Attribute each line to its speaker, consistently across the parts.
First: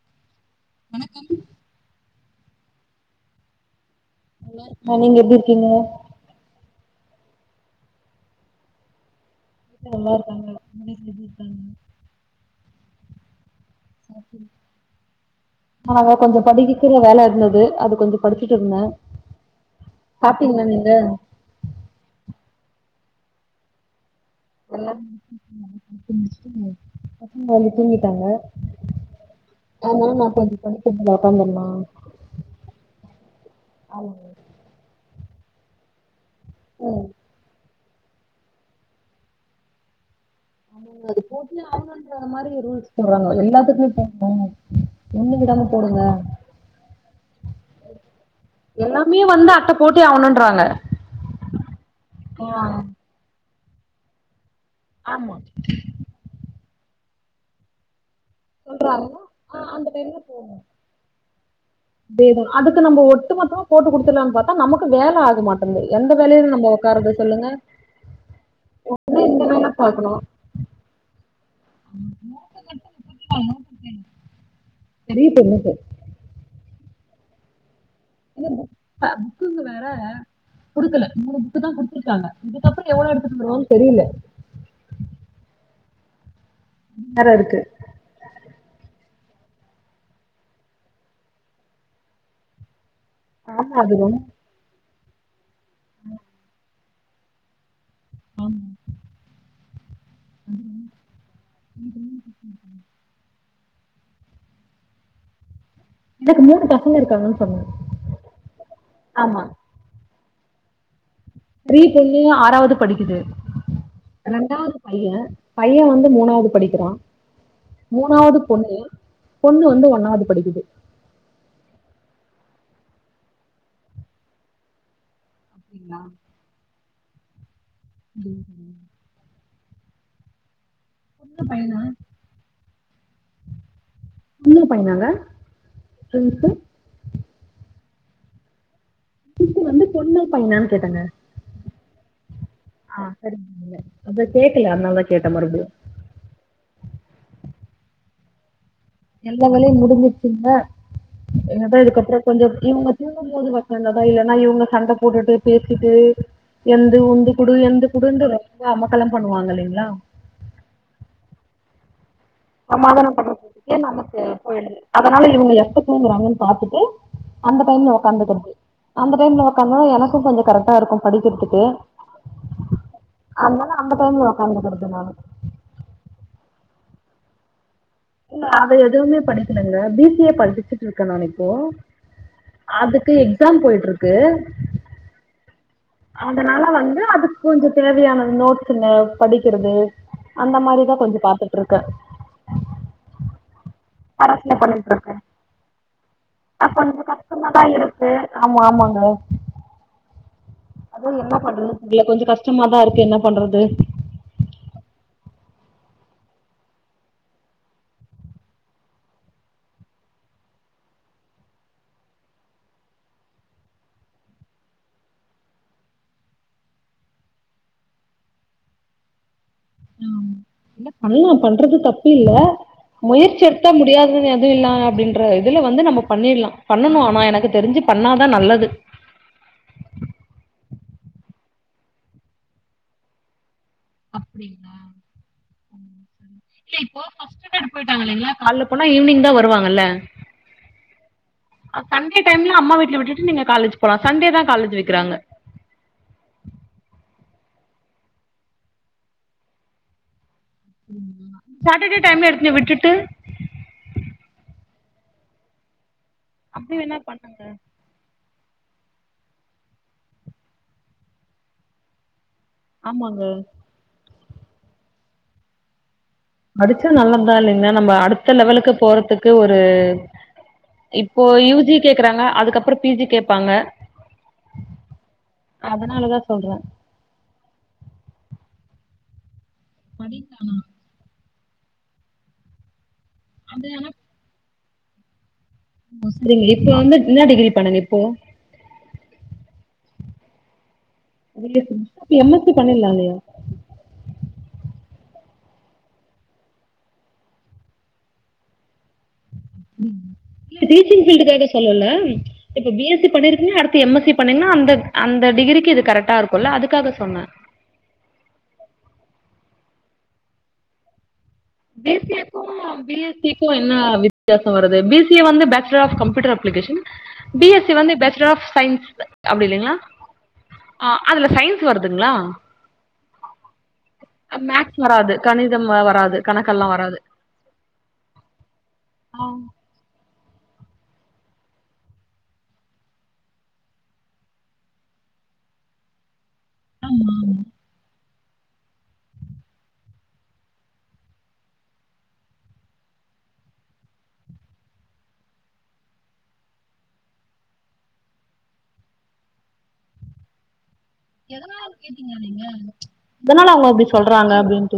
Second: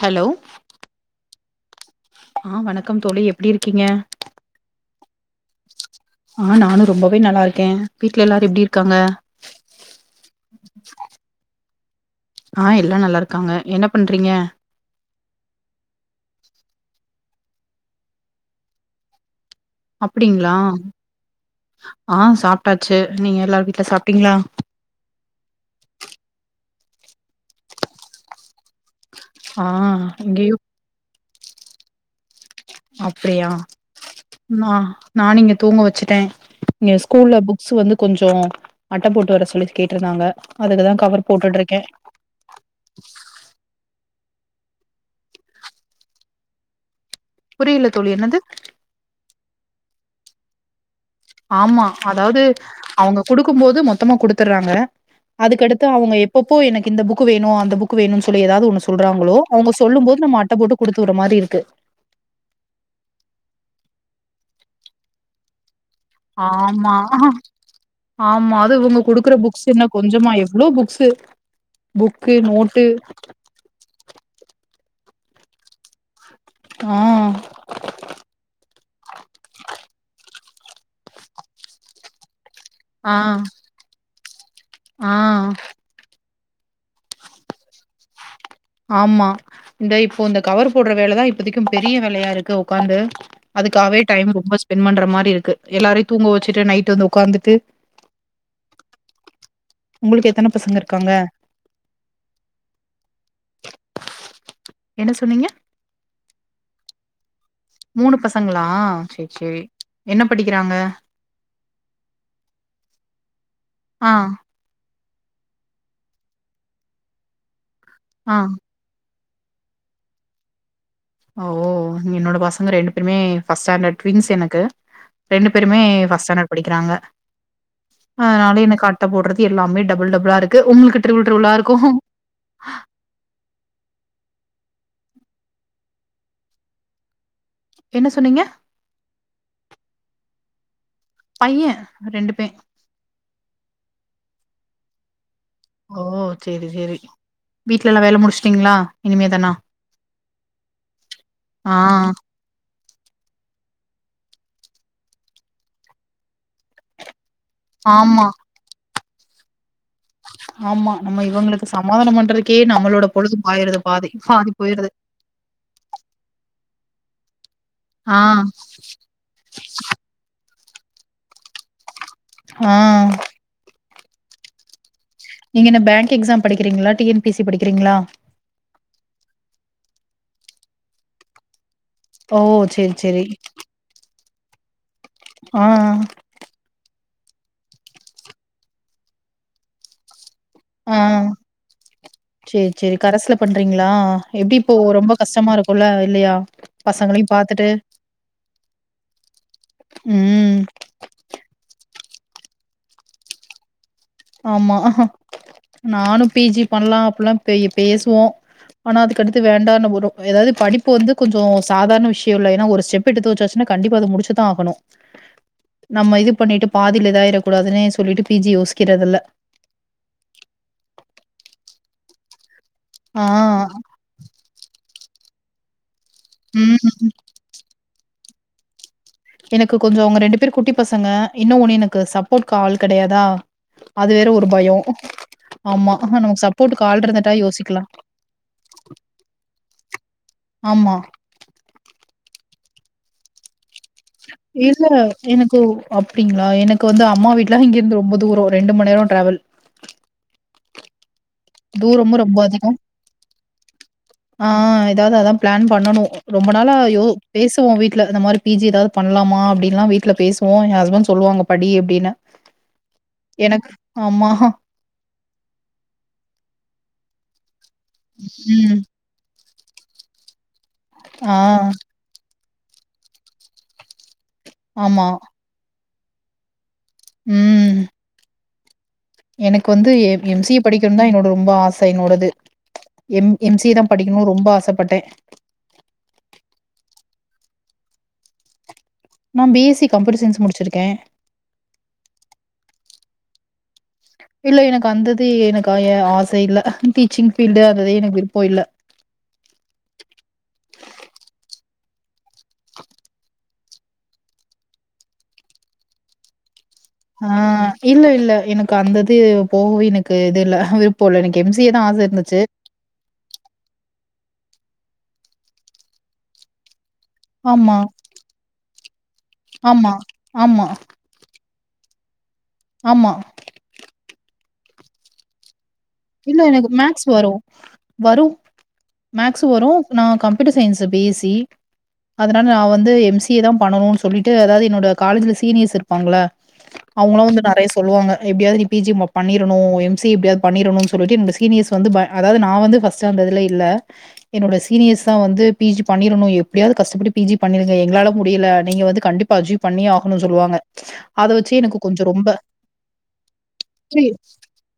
Speaker 1: Hello
Speaker 2: வணக்கம்
Speaker 1: ஆ வணக்கம் தோழி எப்டி இருக்கீங்க
Speaker 2: ஆ நீங்க எப்டி இருக்கீங்க
Speaker 1: ஆ நானு ரொம்பவே நல்லா இருக்கே வீட்ல எல்லாரு எப்டி இருக்காங்க
Speaker 2: நல்லா இருக்காங்க
Speaker 1: ஆ எல்லா நல்லா இருக்காங்க என்ன பண்றீங்க
Speaker 2: சாப்ட்டீங் நாங்க கொஞ்ச படிக்கிற வேல இருந்தது அது கொஞ்சோ படிச்சிட்டு இருந்தே
Speaker 1: அப்டிங்களா
Speaker 2: சாப்ட்டீங்களா நீங்க
Speaker 1: ஆ சாபட்டாச்சி நீங்க எல்லாரு வீட்ல சாப்ட்டீங்களா
Speaker 2: [unintelligible] பசங்க வந்து தூங்கிட்டாங்க
Speaker 1: ஆ
Speaker 2: அதனால நா
Speaker 1: இங்கேயு
Speaker 2: கொஞ்சோ படிக்தறதுல உக்காந்துர்லா
Speaker 1: அப்படியா ஆ நானு இங்க தூங்க வச்சிட்டே இங்க ஸ்கூல்ல புக்ஸ் வந்து கொஞ்சோ அட்ட போட்டு வர சொல்லி கேட்டிருந்தாங்க அதுக்கு தா கவர் போட்டுட்டு இருக்கே
Speaker 2: அவுங்களுக்கு தகுந்த மாரி ரூல்ஸ் போறாங்க எல்லாத்துக்குமே போட்ணு ஒண்ணு விடாம போடுங்க
Speaker 1: புரியில தோழி என்னது
Speaker 2: எல்லாமே வந்து அட்ட போட்டே ஆவணுன்றாங்க
Speaker 1: ஆமா அதாவது அவுங்க குடுக்கும்போது மொத்தமா குடுத்துறாங்க
Speaker 2: ஆமா
Speaker 1: அதுக்கடுத் அவுங்க எப்பப்போ எனக்கு இந்த புக் வேணு அந்த புக்கு வேணுன் சொல்லி ஏதாவது ஒண்ணு
Speaker 2: சொல்றாங்க
Speaker 1: சொல்றாங்களோ
Speaker 2: ஆ
Speaker 1: அவங்க
Speaker 2: அந்த
Speaker 1: சொல்லும் போது நம்ம அட்ட போட்டு குடுத்து விடுற மாரி இருக்கு
Speaker 2: அதேதா அதுக்கு நம்ம ஒட்டு மெத்தமா போட்டு குடுத்தலான்னு பாத்தா நமக்கு வேல ஆக மாட் டன்து எந்த வே
Speaker 1: ஆமா ஆமா அதுவு இவங்க குடுக்குற
Speaker 2: இந்த
Speaker 1: புக்ஸ்
Speaker 2: வேல
Speaker 1: என்ன
Speaker 2: பாக்கணு
Speaker 1: கொஞ்சமா எவ்ளோ புக்ஸ்சு புக்கு நோட்டு
Speaker 2: பெரிய பொண்ணுக்கு
Speaker 1: ஆ
Speaker 2: [unintelligible] புக்குங்க வேற குடுக்கல மூணு புக்கு தா குடுத்துருக்காங்க இதுக்கு அப்புறோ எவ்ளோ
Speaker 1: ஆ
Speaker 2: எடுத்துட்டு வருவாங்கனு தெரியில
Speaker 1: ஆ
Speaker 2: வேற இருக்கு
Speaker 1: ஆமா இந்த இப்போ இந்த கவர் போடுற வேலதா இப்போதிக்கும் பெரிய வேலையா இருக்கு உக்காந்து
Speaker 2: ஆமா அது
Speaker 1: அதுக்காகவே டைம் ரொம்ப ஸ்பெண்ட் பண்ற மாரி இருக்கு எல்லாரையு தூங்க வெச்சுட்டு நைட் வந்து உக்காந்துட்டு
Speaker 2: ஆமா
Speaker 1: உங்களுக்கு எத்தன பசங்க இருக்காங்க
Speaker 2: [inaudible]
Speaker 1: என்ன சொன்னீங்க
Speaker 2: எனக்கு மூணு பசங்க இருக்காங்கன்னு சொன்ன
Speaker 1: மூணு பசங்களா செர் செரி என்ன படிக்கிறாங்க
Speaker 2: பெரிய பொண்ணு ஆறாவது படிக்குது
Speaker 1: ஆ
Speaker 2: ரெண்டாவது பைய பையவந்து மூணாவது படிக்கிறா
Speaker 1: ஆ
Speaker 2: மூணாவது பொண்ணு பொண்ணு வந்து ஒன்னாவது படிக்குது
Speaker 1: ஓ என்னோட பசங்க ரெண்டு பேருமே ஃபார்ஸ்டாண்டர்ட் டுவின்ஸ் எனக்கு ரெண்டு பேருமே ஃபர்ஸ்ட் ஸ்டாண்டட் படிக்கிறாங்க அதனால எனக் அட் அட்ட போட்றது எல்லாமே டபுள் டபுளா இருக்கு உங்களுக்கு ரிபுள் ரிபுளா இருக்கு
Speaker 2: உங்க பையனாங்க டுவின்ஸு
Speaker 1: என்ன சொன்னீங்க
Speaker 2: டுவின்ஸ்ஸு வந்து பொண்ணா பையனான்னு கேட்டங்க
Speaker 1: பைய ரெண்டுமே
Speaker 2: ஆ சரிங்க அதா கேக்கல அதனால தா கேட்ட மறுபடியு
Speaker 1: ஓ செரி செரி வீட்ல எல்லா வேல முடிச்சிட்டீங்ளா
Speaker 2: எல்லா வேலையு முடிஞ்சிச்ங்க
Speaker 1: ஆ,
Speaker 2: அத இதுக்கப்ரோ கொஞ்சோ இவங்க திரும்பும்போது ஒக்காந்தா தா இல்லன்னா இவுங்க சண்ட போட்டுட்டு பேசிட்டு எந்து உந்து குடு எந்த
Speaker 1: ஆமா,
Speaker 2: குடுன்ற ரொம்ப அமக்கலம் பண்ணுவாங்க இல்லைங்களா
Speaker 1: ஆமா நம்ம இவங்களுக்கு சமாதானம் பண்றக்கே நம்மளோட
Speaker 2: சமாதானம்
Speaker 1: பொழுது
Speaker 2: பண்றதுக்கே
Speaker 1: பாய்றது பாதி
Speaker 2: நமக்கு
Speaker 1: பாதி
Speaker 2: போயிடுது
Speaker 1: போய்ருது
Speaker 2: அதனால இவங்க எப்ப தூங்குறாங்கன்னு பாத்துட்டு அந்த டைமுல
Speaker 1: ஆ,
Speaker 2: உக்காந்துக்கறது அந்த டைம்ல உக்காந்தனா எனக்கும் கொஞ்சம் கரெக்டா இருக்கு படிக்கறதுக்கு
Speaker 1: ஆ
Speaker 2: அதனால அந்த டைம்ல ஒக்காந்துக்கறது நானு
Speaker 1: நீங்க என்ன பேங் எக்ஸாம் படிக்கிறீங்ளா டிஎன்பிசி படிக்கிறீங்ளா
Speaker 2: அது எதுவுமே படிக்கலங்க பிசிஏ படிச்சிட்டுருக்கே நா இப்போ
Speaker 1: ஓ! சரி,
Speaker 2: அதுக்கு
Speaker 1: சரி.
Speaker 2: எக்சாம் போயிட்ருக்கு
Speaker 1: ஆ
Speaker 2: அதனால வந்து அதுக்கு கொஞ்சோ தேவையான நோட்ஸ்ங்க படிக்கறது அந்த மாரிதா கொஞ்ச பாத்துட்ருக்கே
Speaker 1: சேர் செரி கரெஸ் பண்றீங்ளா
Speaker 2: அரசுல
Speaker 1: எப்டி இப்போ ரொம்ப கஷ்டமா இருக்குல இல்லயா
Speaker 2: அ கொஞ்சோ கஸ்டமா தா இருக்கு ஆமா ஆமாங்
Speaker 1: ம்
Speaker 2: அதா என்ன பண்றது தெரில கொஞ்சோ கஷ்டமாதா இருக்கு என்ன பண்றது
Speaker 1: ஆமா நானு பிஜி பண்லா அப்பல்லா பெய் பேசுவோ ஆனா அதுக்கு அடுத்து வேண்டானு வரு ஏதாவ்து படிப்பு வந்து கொஞ்சோ சாதாரண விஷ்யோ இல்ல ஒரு செப் [unintelligible] தோச்சாச்சுான கன்டிப்பா அத முடிச்சுதா ஆகணு நம்ம இது பண்ணிட்டு பாதில இதாயிரக்கூடாதுனே சொல்லிட்டு பி. ஜி யோசிக்கிறதில்ல
Speaker 2: ஆமா இல்ல பண்லா பண்றது தப்பில்ல
Speaker 1: ஆ
Speaker 2: முயற்சி எடுத்தா முடியாதுனு எ ட்றலா அப்டின்ற இதுல வந்து நம்ம பண்ணிர்லா பண்ணணு
Speaker 1: ம்
Speaker 2: ஆனா எனக்கு தெரிஞ்சி பண்ணாதா நல்லது
Speaker 1: எனக்கு கொஞ்சோ அவுங்க ரெண்டு பேரு குட்டி பசங்க என்ன ஒன்னு எனக்கு சப்போர்ட்க்கு ஆள் கெடையாதா அது வேற ஒரு பயோ ஆமா [unintelligible]
Speaker 2: இல்ல இப்போ
Speaker 1: ஆள் இருந்துட்டா
Speaker 2: ஃபஸ்ட்டு டைம்
Speaker 1: யோசிக்கலா
Speaker 2: போய்ட்டாங்க இல்லைங்களா கால்ல போனா ஈவினிங் தா வருவாங்க இல்ல
Speaker 1: ஆமா
Speaker 2: ஆ சண்டே டைம்ல அம்மா வீட்ல விட்டுட்டு நீங்க காலேஜ் போலா சண்டே தா காலேஜ்
Speaker 1: இல்ல
Speaker 2: வைக்கிறாங்க
Speaker 1: எனக்கு ஒ ஓ அப்டிங்ளா எனக்கு வந்து அம்மா வீட்லா இங்க இருந்து ரொம்ப தூரோ ரெண்டுமண்நேரோ ட்ராவல்
Speaker 2: சாட்டர்டே
Speaker 1: தூரமும்
Speaker 2: டைம்ல
Speaker 1: ரொம்ப
Speaker 2: எடுத்துனே
Speaker 1: அதிகம்.
Speaker 2: விட்டுட்டு
Speaker 1: ஆ ஏதாவ்து அதா ப்ளான் பண்ணனு ரொம்ப நாளா
Speaker 2: அப்டி வேணா
Speaker 1: யோ
Speaker 2: பண்ணுங்க
Speaker 1: பேசுவோ வீட் ட்ல இந்த மாரி பி ஜி ஏதாவ்து பண்லாமா அப்டின்ல்லா வீட்ல பேசுவோ என் ஹஸ்பண்ட் சொல்வாங்க படி அப்டின்னு
Speaker 2: ஆமாங்க
Speaker 1: எனக்கு ஆமா
Speaker 2: படிச்சா நல்லத்தா இல்லைங்ளா நம்ம அடுத்த லெவலுக்கு
Speaker 1: ம்.
Speaker 2: போறத்துக்கு ஒரு இப்போ
Speaker 1: ஆ.
Speaker 2: யூ ஜி கேக்கறாங்க அதுக்கப்ரோ பி ஜி கேப்பாங்க
Speaker 1: ஆமா
Speaker 2: அதனாலதா சொல்ற
Speaker 1: ம் எனக்கு வந்து எ எம் சி ஏ படிக்கனு தா என்னோட ரொம்ப ஆச என்னோடது எம் எம் சி யே தா படி கின்னு ரொம்ப ஆசப்பட்டேன்
Speaker 2: மோஸ்லி இப்ப வந்து இன்னா டிகிரி பண்ணிங்க இப்போ
Speaker 1: நா B S C computer science முடிச்சிருக்க
Speaker 2: பி எஸ் சிங் எம் எஸ் சி பண்ணில்லா இல்லயா
Speaker 1: இல்ல எனக்கு அந்த இதே எனக்கு ஆ எ ஆச இல்ல டீச்சிங் ஃபீல்டு அதவே எனக்கு விருப்போ இல்ல இல்லை
Speaker 2: டீச்சிங் ஃபீல்டுகாக சொல்லலம் இப்ப பி. எஸ். சி பண்ணிருக்கீங்க அடுத்து எம். எஸ். சிப் பண்ணீங்னா அந்தக் அந்த டிகிரிக்கி இது கரெக்ட்டா இருக்குல்ல அதுக்காக சொ
Speaker 1: ஆ இல்ல இல்ல எனக்கு அந்த இது போகவே எனக்கு இது இல்ல விருப் போ இல்ல எனக்கு எம். சி. ஏ தா ஆச இருந்துச்சு
Speaker 2: சிப்போ என்ன வித்யாசோ வருது பி. சி ஏ வந்து bachelor of computer application B. S. C
Speaker 1: ஆமா,
Speaker 2: வந்து பேச்சுலர் ஆஃப் சயின்ஸ் அப்டி இல்லைங்ளா
Speaker 1: ஆமா, ஆமா,
Speaker 2: ஆ அதுல சயின்ஸ் வருதுங்ளா
Speaker 1: ஆமா
Speaker 2: அ மேக்ஸ் வராது கணிதம் அ வராது
Speaker 1: இல்ல
Speaker 2: கணக்கெல்லா
Speaker 1: எனக்கு
Speaker 2: வராது
Speaker 1: மேக்ஸ் வரு வரு மேக்ஸு வரு நா computer science B. S. C அதனால நா வந்து எம். சி. ஏ தாம் பண்ணணுன் சொல்லிட்டு அதாவுது என்னோட காலேஜ்ல சீனியர்ஸ் இருப்பாங்ள அவுங்களா வந்து நெறயா சொல்லுவாங்க எப்டியாவது நீ பி. ஜி ஏ மப் பண்ணிரணு எம். சி எப்டியாவ்த் பண்ணிரணுச் தொருவாட்டி என்னோட சீனியர்ஸு வந்து ப அதாவுது நா வந்து ஃபஸ்டு அந்த இதுல இல்ல என்னோட சீனியர்ஸ்தா வந்து பி. ஜி பண்ணிரணு எப்டியாவுது கஷ்டப்பட்டு பி. ஜி பண்ணிருங்க எங்ளால முடியல நீங்க வந்து கண்டிப் பா ஜி பண்ணியே ஆகணு சொல்லுவாங்க அத வச்சு
Speaker 2: எதனாலனு
Speaker 1: எனக்கு கொஞ்சம்
Speaker 2: கேட்டீங்ளா
Speaker 1: ரொம்ப
Speaker 2: நீங்க எதனால அவுங்க அப்டி
Speaker 1: புரி
Speaker 2: சொல்றாங்க அப்டின்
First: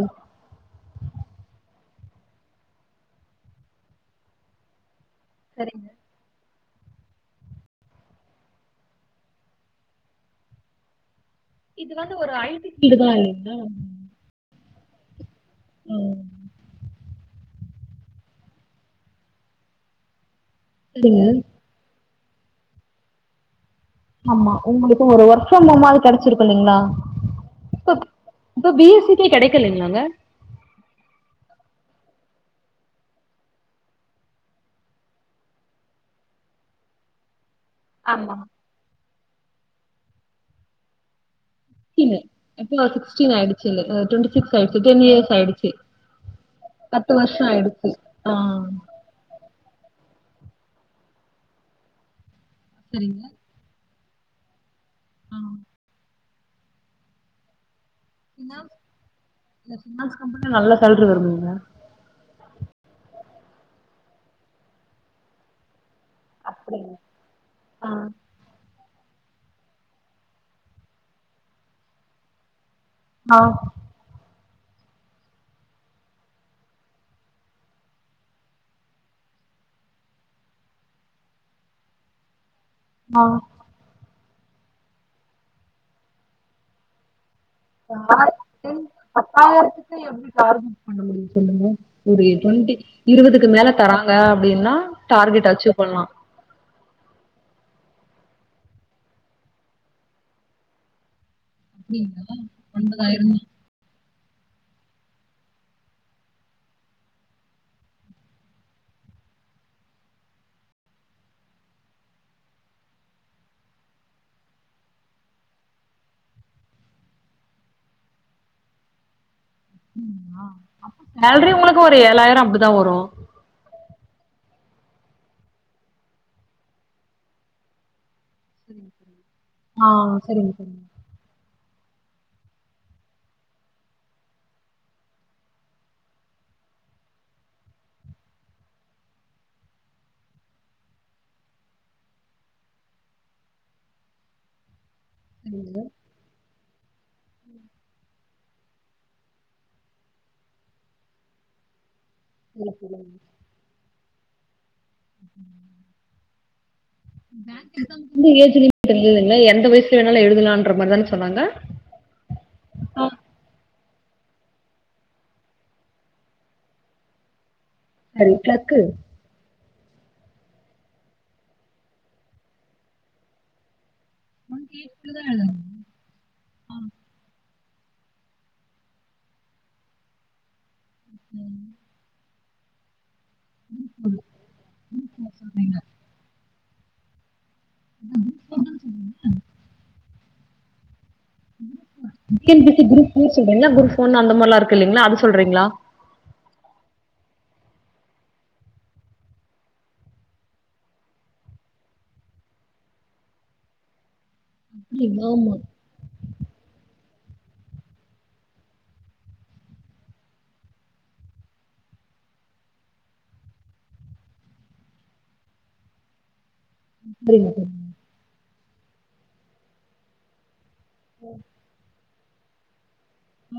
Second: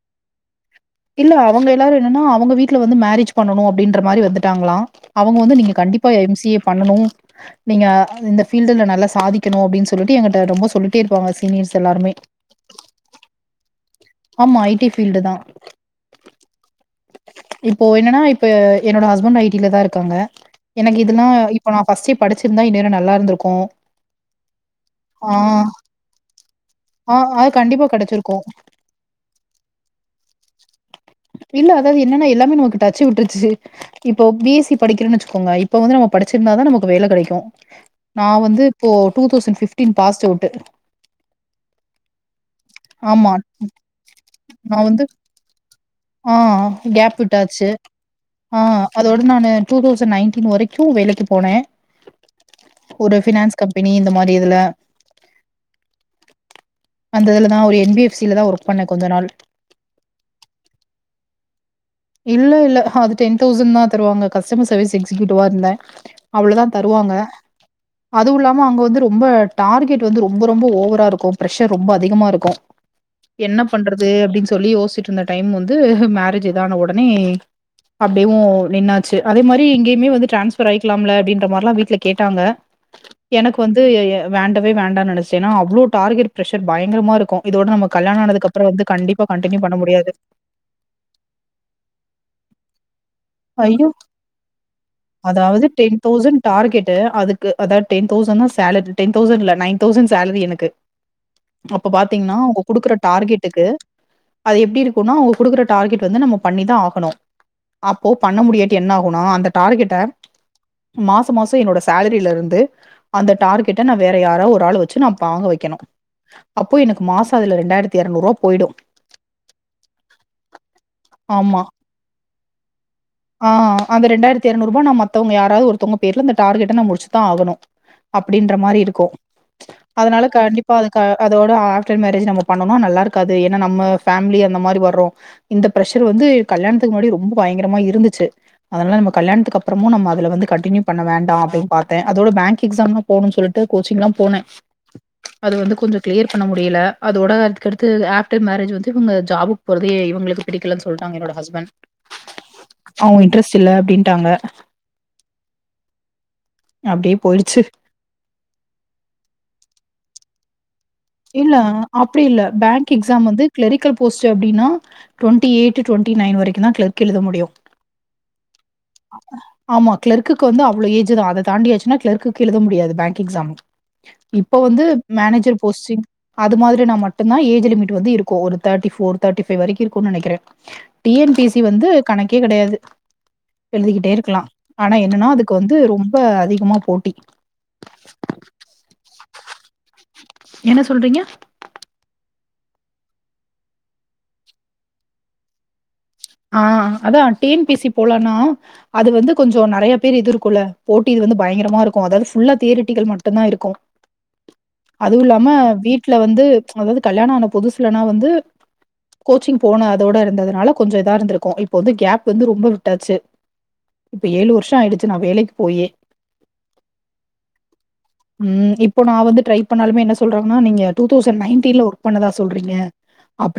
Speaker 1: இல்ல அவங்க எல்லாரு என்னன்னா அவங்க வீட்ல வந்து மேரேஜ் பண்ணனு அப்டின்ற மாரி வந்துட்டாங்ளா அவங்க வந்து நீங்க கண்டிப் பா எம். சி. ஏ பண்ணனு நீங்க இந்த ஃபீல்டுல நல்லா சாதிக்கணு அப்டின் சொல்லிட்டு எங்கிட்ட ரொம்ப சொல்லிட் ட்டே இருப்பாங்க சினீயர்ஸ்
Speaker 2: இது வந்து ஒரு ஐ. டி ஃபீல்டுதா இல்லிங்ளா
Speaker 1: ஆமா ஐ. டி ஃபீல்டுதா
Speaker 2: ம்
Speaker 1: இப்போ என்னனா இப்ப என்னோட ஹஸ்பண்ட் ஐ டிலதா இருக்காங்க எனக்கு
Speaker 2: சரிங்க
Speaker 1: இதெல்லா இப் இப்ப நா ஃபஸ்ட்டே படிச்சிருந்தா இந்நேரோ நல்லாருந்துருக்கு
Speaker 2: ஆம்மா உங்களுக்கு ஒரு ஒர்க் ஃப்ரம் ஹோம் மாரி கெடச்சிருக்கு இல்லிங்ளா
Speaker 1: ஆ அது கண்டிப்பா கெடச்சிருக்கு
Speaker 2: கே கெடைக்கலைங்ளாங்க
Speaker 1: இல்ல அதாது என்னனா எல்லாமே நமக்கு டச்சு விட்ருச்சு இப்போ பி எஸ் சி படிக்கிறன் வெச்சுகோங்க இப்ப வந்து நம்ம படிச்சிருந்தாதா நமக்கு வேல கெடைக்கு நா
Speaker 2: ஆமா
Speaker 1: வந்து இப்போ two thousand fifteen passed out
Speaker 2: கீழ இப்போ சீக்ஸ்டீன்
Speaker 1: ஆமா.
Speaker 2: ஆயிடுச்சு இல்லே அ டுவெண்ட்டி சிக்ஸ் ஆயிடுச்சி
Speaker 1: நான்
Speaker 2: டென்
Speaker 1: வந்து
Speaker 2: இயர்ஸ் ஆயிடுச்சி
Speaker 1: ஆ
Speaker 2: பத்து
Speaker 1: கேப்
Speaker 2: வருசோ
Speaker 1: விட்டாச்சு.
Speaker 2: ஆயிடுத்து ஆ
Speaker 1: அதோட நா டூ தௌசண்ட் நைன்டீன் வரைக்கு வேலைக்கு போனே ஒரு பினான்ஸ் கம்பெனி இந்த மாதிரி இதுல
Speaker 2: ஆ
Speaker 1: அந்த இதுலதா ஒரு என் பி எஃப் சிலதா ஒர்க் பண்ணே கொஞ்ச நாள்
Speaker 2: இந்த ஃபினான்ஸ் கம்பெனில நல்ல சேல்ரி வருதுங்ளா
Speaker 1: இல்ல இல்ல அது டென் தௌசண்ட்தா தறுவாங்க கஸ்டமர் சர்வீஸ் எக்ஸிகயூட்டிவா இருந்தே அவ்ளோதா
Speaker 2: அப்படிங்க
Speaker 1: தருவாங்க
Speaker 2: ஆ
Speaker 1: அதுவு இல்லாம அங்க வந்து ரொம்பட் டார்கெட்டு வந்து ரொம்ப ரொம்ப ஓவரா இருக்கு ப்ரெஷர் ரொம்ப அதிகமா இருக்கு
Speaker 2: ஆ
Speaker 1: என்னப் பண்றது அப்டின் சொல்லி யோசிட்ருந்த டைம் வந்து மேரேஜ் இதான ஒடனே அப்டியே ஓ நின்னாச்சு அதே மாரி இங்கயுமே வந்து டிரான்ஸ்ஃபர் ஆயிக்லாம்ல அப்டின்ற மார்லா வீட்ல கேட்டாங்க எனக்கு வந்து எ எ வேண்டவே வேண்டான் நெனச்சே எனா அவ்ளோ டார்கெட் ப்ரஷர் பயங்கரமா இருக்கு இதோட நமக் கல்யாணோ ஆனதுக்கப்றோ வந்து கண்டிப்பா கண்டினியூ பண்ண முடியாது
Speaker 2: பண்ண முடியு சொல்லுங்க ஒரு டுவெண்டி இருவதுக்கு மேலத்
Speaker 1: ஐயோ
Speaker 2: தராங்க அப்டின்னா டார்கெட்
Speaker 1: அதாவது
Speaker 2: அச்சீவ்
Speaker 1: டென்
Speaker 2: பண்லா
Speaker 1: தவுசண்ட் டார்கெட்டு அதுக்கு அதாது ten thousand salary ten thousand இல்ல நைன் தௌசண்ட் சேலரி எனக்கு அப்ப பாத்தீங்கன்னா அவங்க குடுக்குற டார்கெட்டுக்கு அது எப்டி இருக்குனா அவங்க குடுக்குற டார்கெட் வந்து நம்ம பண்ணிதா ஆகணு அப்போ பண்ண முடியாட்டி என்ன ஆகுனா அந்த டார்கெட்ட மாசோ மாசசோ என்னோட சேலரில இருந்து அந்த டார்கெட்ட நா வேற யாராவ் ஒரு ஆள் வச்சு நா பாக வக்கணு அப்போ எனக்கு மாசோ அதுல ரெண்டாயிரத்தி இரனூற்வா போய்டு
Speaker 2: ஆ சேலரி
Speaker 1: ஆமா.
Speaker 2: உங்களுக்கு ஒரு ஏழாயிரோ அப்டிதா வரு
Speaker 1: ஆ அந்த ரெண்டாயிரத்தி இரநூறுவா மத்தவங்க யாராவது ஒருதவங்க பேர்ல அந்த டார்கெட்ட ந முடிசுதா ஆகணு அப்டின்ற மாரி இருக்கு அதனால கண்டிப்பா அது அதோட ஆஃப்டர் மேரேஜ் நம்ம பண்ணோனா நல்லாருக்காது ஏன்னா நம்ம ஃபேமிலி அந்த மாரி வர்றோ இந்த பிரஷர் வந்து கல்யாணத்துக்கு முன்னாடி ரொம்ப பயங்கரமா இருந்துச்சு அதனால நம்ம கல்யாணக்கு அப்புறமு நம்ம அதில வந்து கன்டினியூ பண்ண வேண்டாம் அப்பின்னு பாத்தே அதோட பேங்க் எக்ஸாம்லா போணு சொல்ட்டு கோச்சி்ங்லா போனே அது வந்து கொஞ்சோ க்ளியர் பண்ண முடியல அதோட அதுக்கடுத்து ஆப்டர் மேரேஜ் வந்து இவங்க ஜாபுக் போறதே இவங்களுக்கு பிடிக்கலன்னு சொல்ட்டாங்க என்னோட ஹஸ்பண்ட் அவங்க இன்ட்ரெஸ்ட் இல்ல அப்டின்ட்டாங்க
Speaker 2: உம்
Speaker 1: நா அப்டே
Speaker 2: பேங்க் எக்ஸாம்க்கு வந்து ஏஜ் லிமிட் இல்லில எந்த வயசல வேணால எழுதலாண்ற மாரிதானே
Speaker 1: இல்ல அப்டி இல்ல பேங்க் எக்ஸாம் வந்து கிளெரிக்கல் போஸ்ட் அப்டின்னா ட்டுவெண்டி எய்ட் ட்டுவெண்டி நைன் வரைக்குதா கிளர்க் எழுத முடியு
Speaker 2: [unintelligible]
Speaker 1: ஆமா கிளர்க்குக்கு வந்து அவ்ளோ ஏஜ்தா அத தாண்டியச்சுன்னா கிளர்க் எழுத முடியாது பேங்க் எக்ஸாம் இப்ப வந்து மேனேஜர் போஸ்டிங் அது மாதிரினா மட்டுந்தா ஏஜ் லிமிட் வந்து இருக்கு ஒரு தேட்டி ஃபோர் தேட்டி ஃபைவ் வரைக்கு இருக்குனு நெனக்கிறே டி என் பி சி வந்து கணக்கே கெடையாது எழுதிக்கிட்டே இருக்கலா ஆனா எதுனா அதுக்கு வந்து ரொம்ப அதிகமா போட்டிங்க
Speaker 2: [unintelligible]
Speaker 1: என்ன சொல்றீங்க
Speaker 2: T N P C group two சொல்றீங்களா குரூப் ஒன் அந்த மாரிலா இருக்குல்லீங்களா அது சொல்றீங்களா
Speaker 1: ஆ அதா டி என் பி சி போலானா அது வந்து கொஞ்சோ நறைய பேர் இது இருக்குள்ள போட்டி இது வந்து பயங்கரமா இருக்கு அதாவ்து ஃபுல்லா தியரட்டிகள் மட்டுந்தா இருக்கு அதுவு இல்லாம வீட்ல வந்து அதாது கல்யாண ஆன புதுசுலேலா வந்து கோச்சிங் போன அதோட இருந்ததுனால கொஞ்ச இதா இருந்திருக்கு இப்ப வந்து கேப் வந்து ரொம்ப விட்டாச்சு இப்ப ஏழு வருஷோ ஆயிடுச்சு நா வேலைக்கி போயே
Speaker 2: சரிங்க சரிங்
Speaker 1: ம் இப்போ நா வந்து ட்ரை பண்ணாலுமே என்ன சொல்றாங்க நீங்க டூ தௌசண்ட் நைன்டீன்ல ஒர்க் பண்ணதா சொல்றீங்க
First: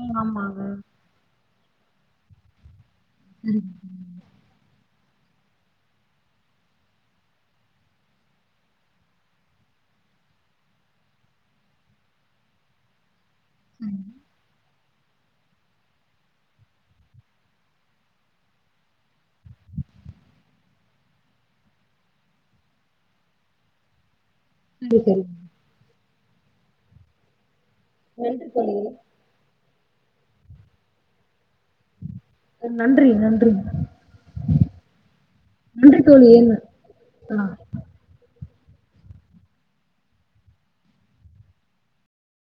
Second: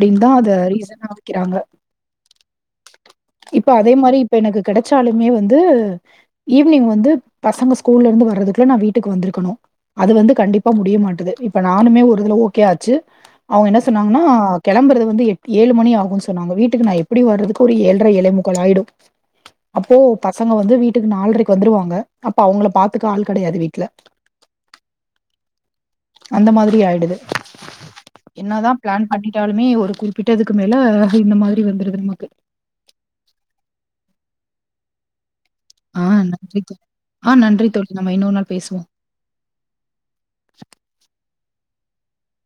Speaker 2: ம் ஆமாங்க
Speaker 1: அத ரீசனா வைக்கிறாங்க இப்ப அதே மாரி இப்ப எனக்கு கெடச்சாலுமே வந்து ஈவினிங் வந்து பசங்க ஸ்கூல்லருந்து வர்றதுக்குள்ள நா வீட்டுக்கு வந்திருக்கணு அது வந்து கண்டிப்பா முடிய மாட்டது இப்ப நானுமே ஒரு இதுல ஓகே ஆச்சு அவங்க என்ன சொன்னாங்கன்னா கெளம்பறது வந்து எட் ஏழு மணி ஆகுனு சொன்னாங்க வீட்டுக்கு நா எப் எப்டியு வர்றதுக்கு ஒரு ஏழ்ர ஏழே முக்கால் ஆயிடு அப்போ பசங்க வந்து வீட்டுக் நாள்ரைக்கு வந்துருவாங்க அப்ப அவுங்கள பாத்துக்க ஆள் கெடையாது வீட்ல [inaudible]
Speaker 2: சரிங்க தோழி
Speaker 1: அந்த மாதிரி ஆயிடுது
Speaker 2: நன்றி
Speaker 1: என்னதா
Speaker 2: தோழி
Speaker 1: பிளான் பண்ணிட்டாலுமே ஒரு குறிப்பிட்டதுக்கு மேல இந்த மாதிரி வந்துருது நமக்கு
Speaker 2: நன்றி நன்றிங்க
Speaker 1: ஆ நன்றி தோ ஆ நன்றி தோழி நம்ம இன்னொரு நாள் பேசுவோ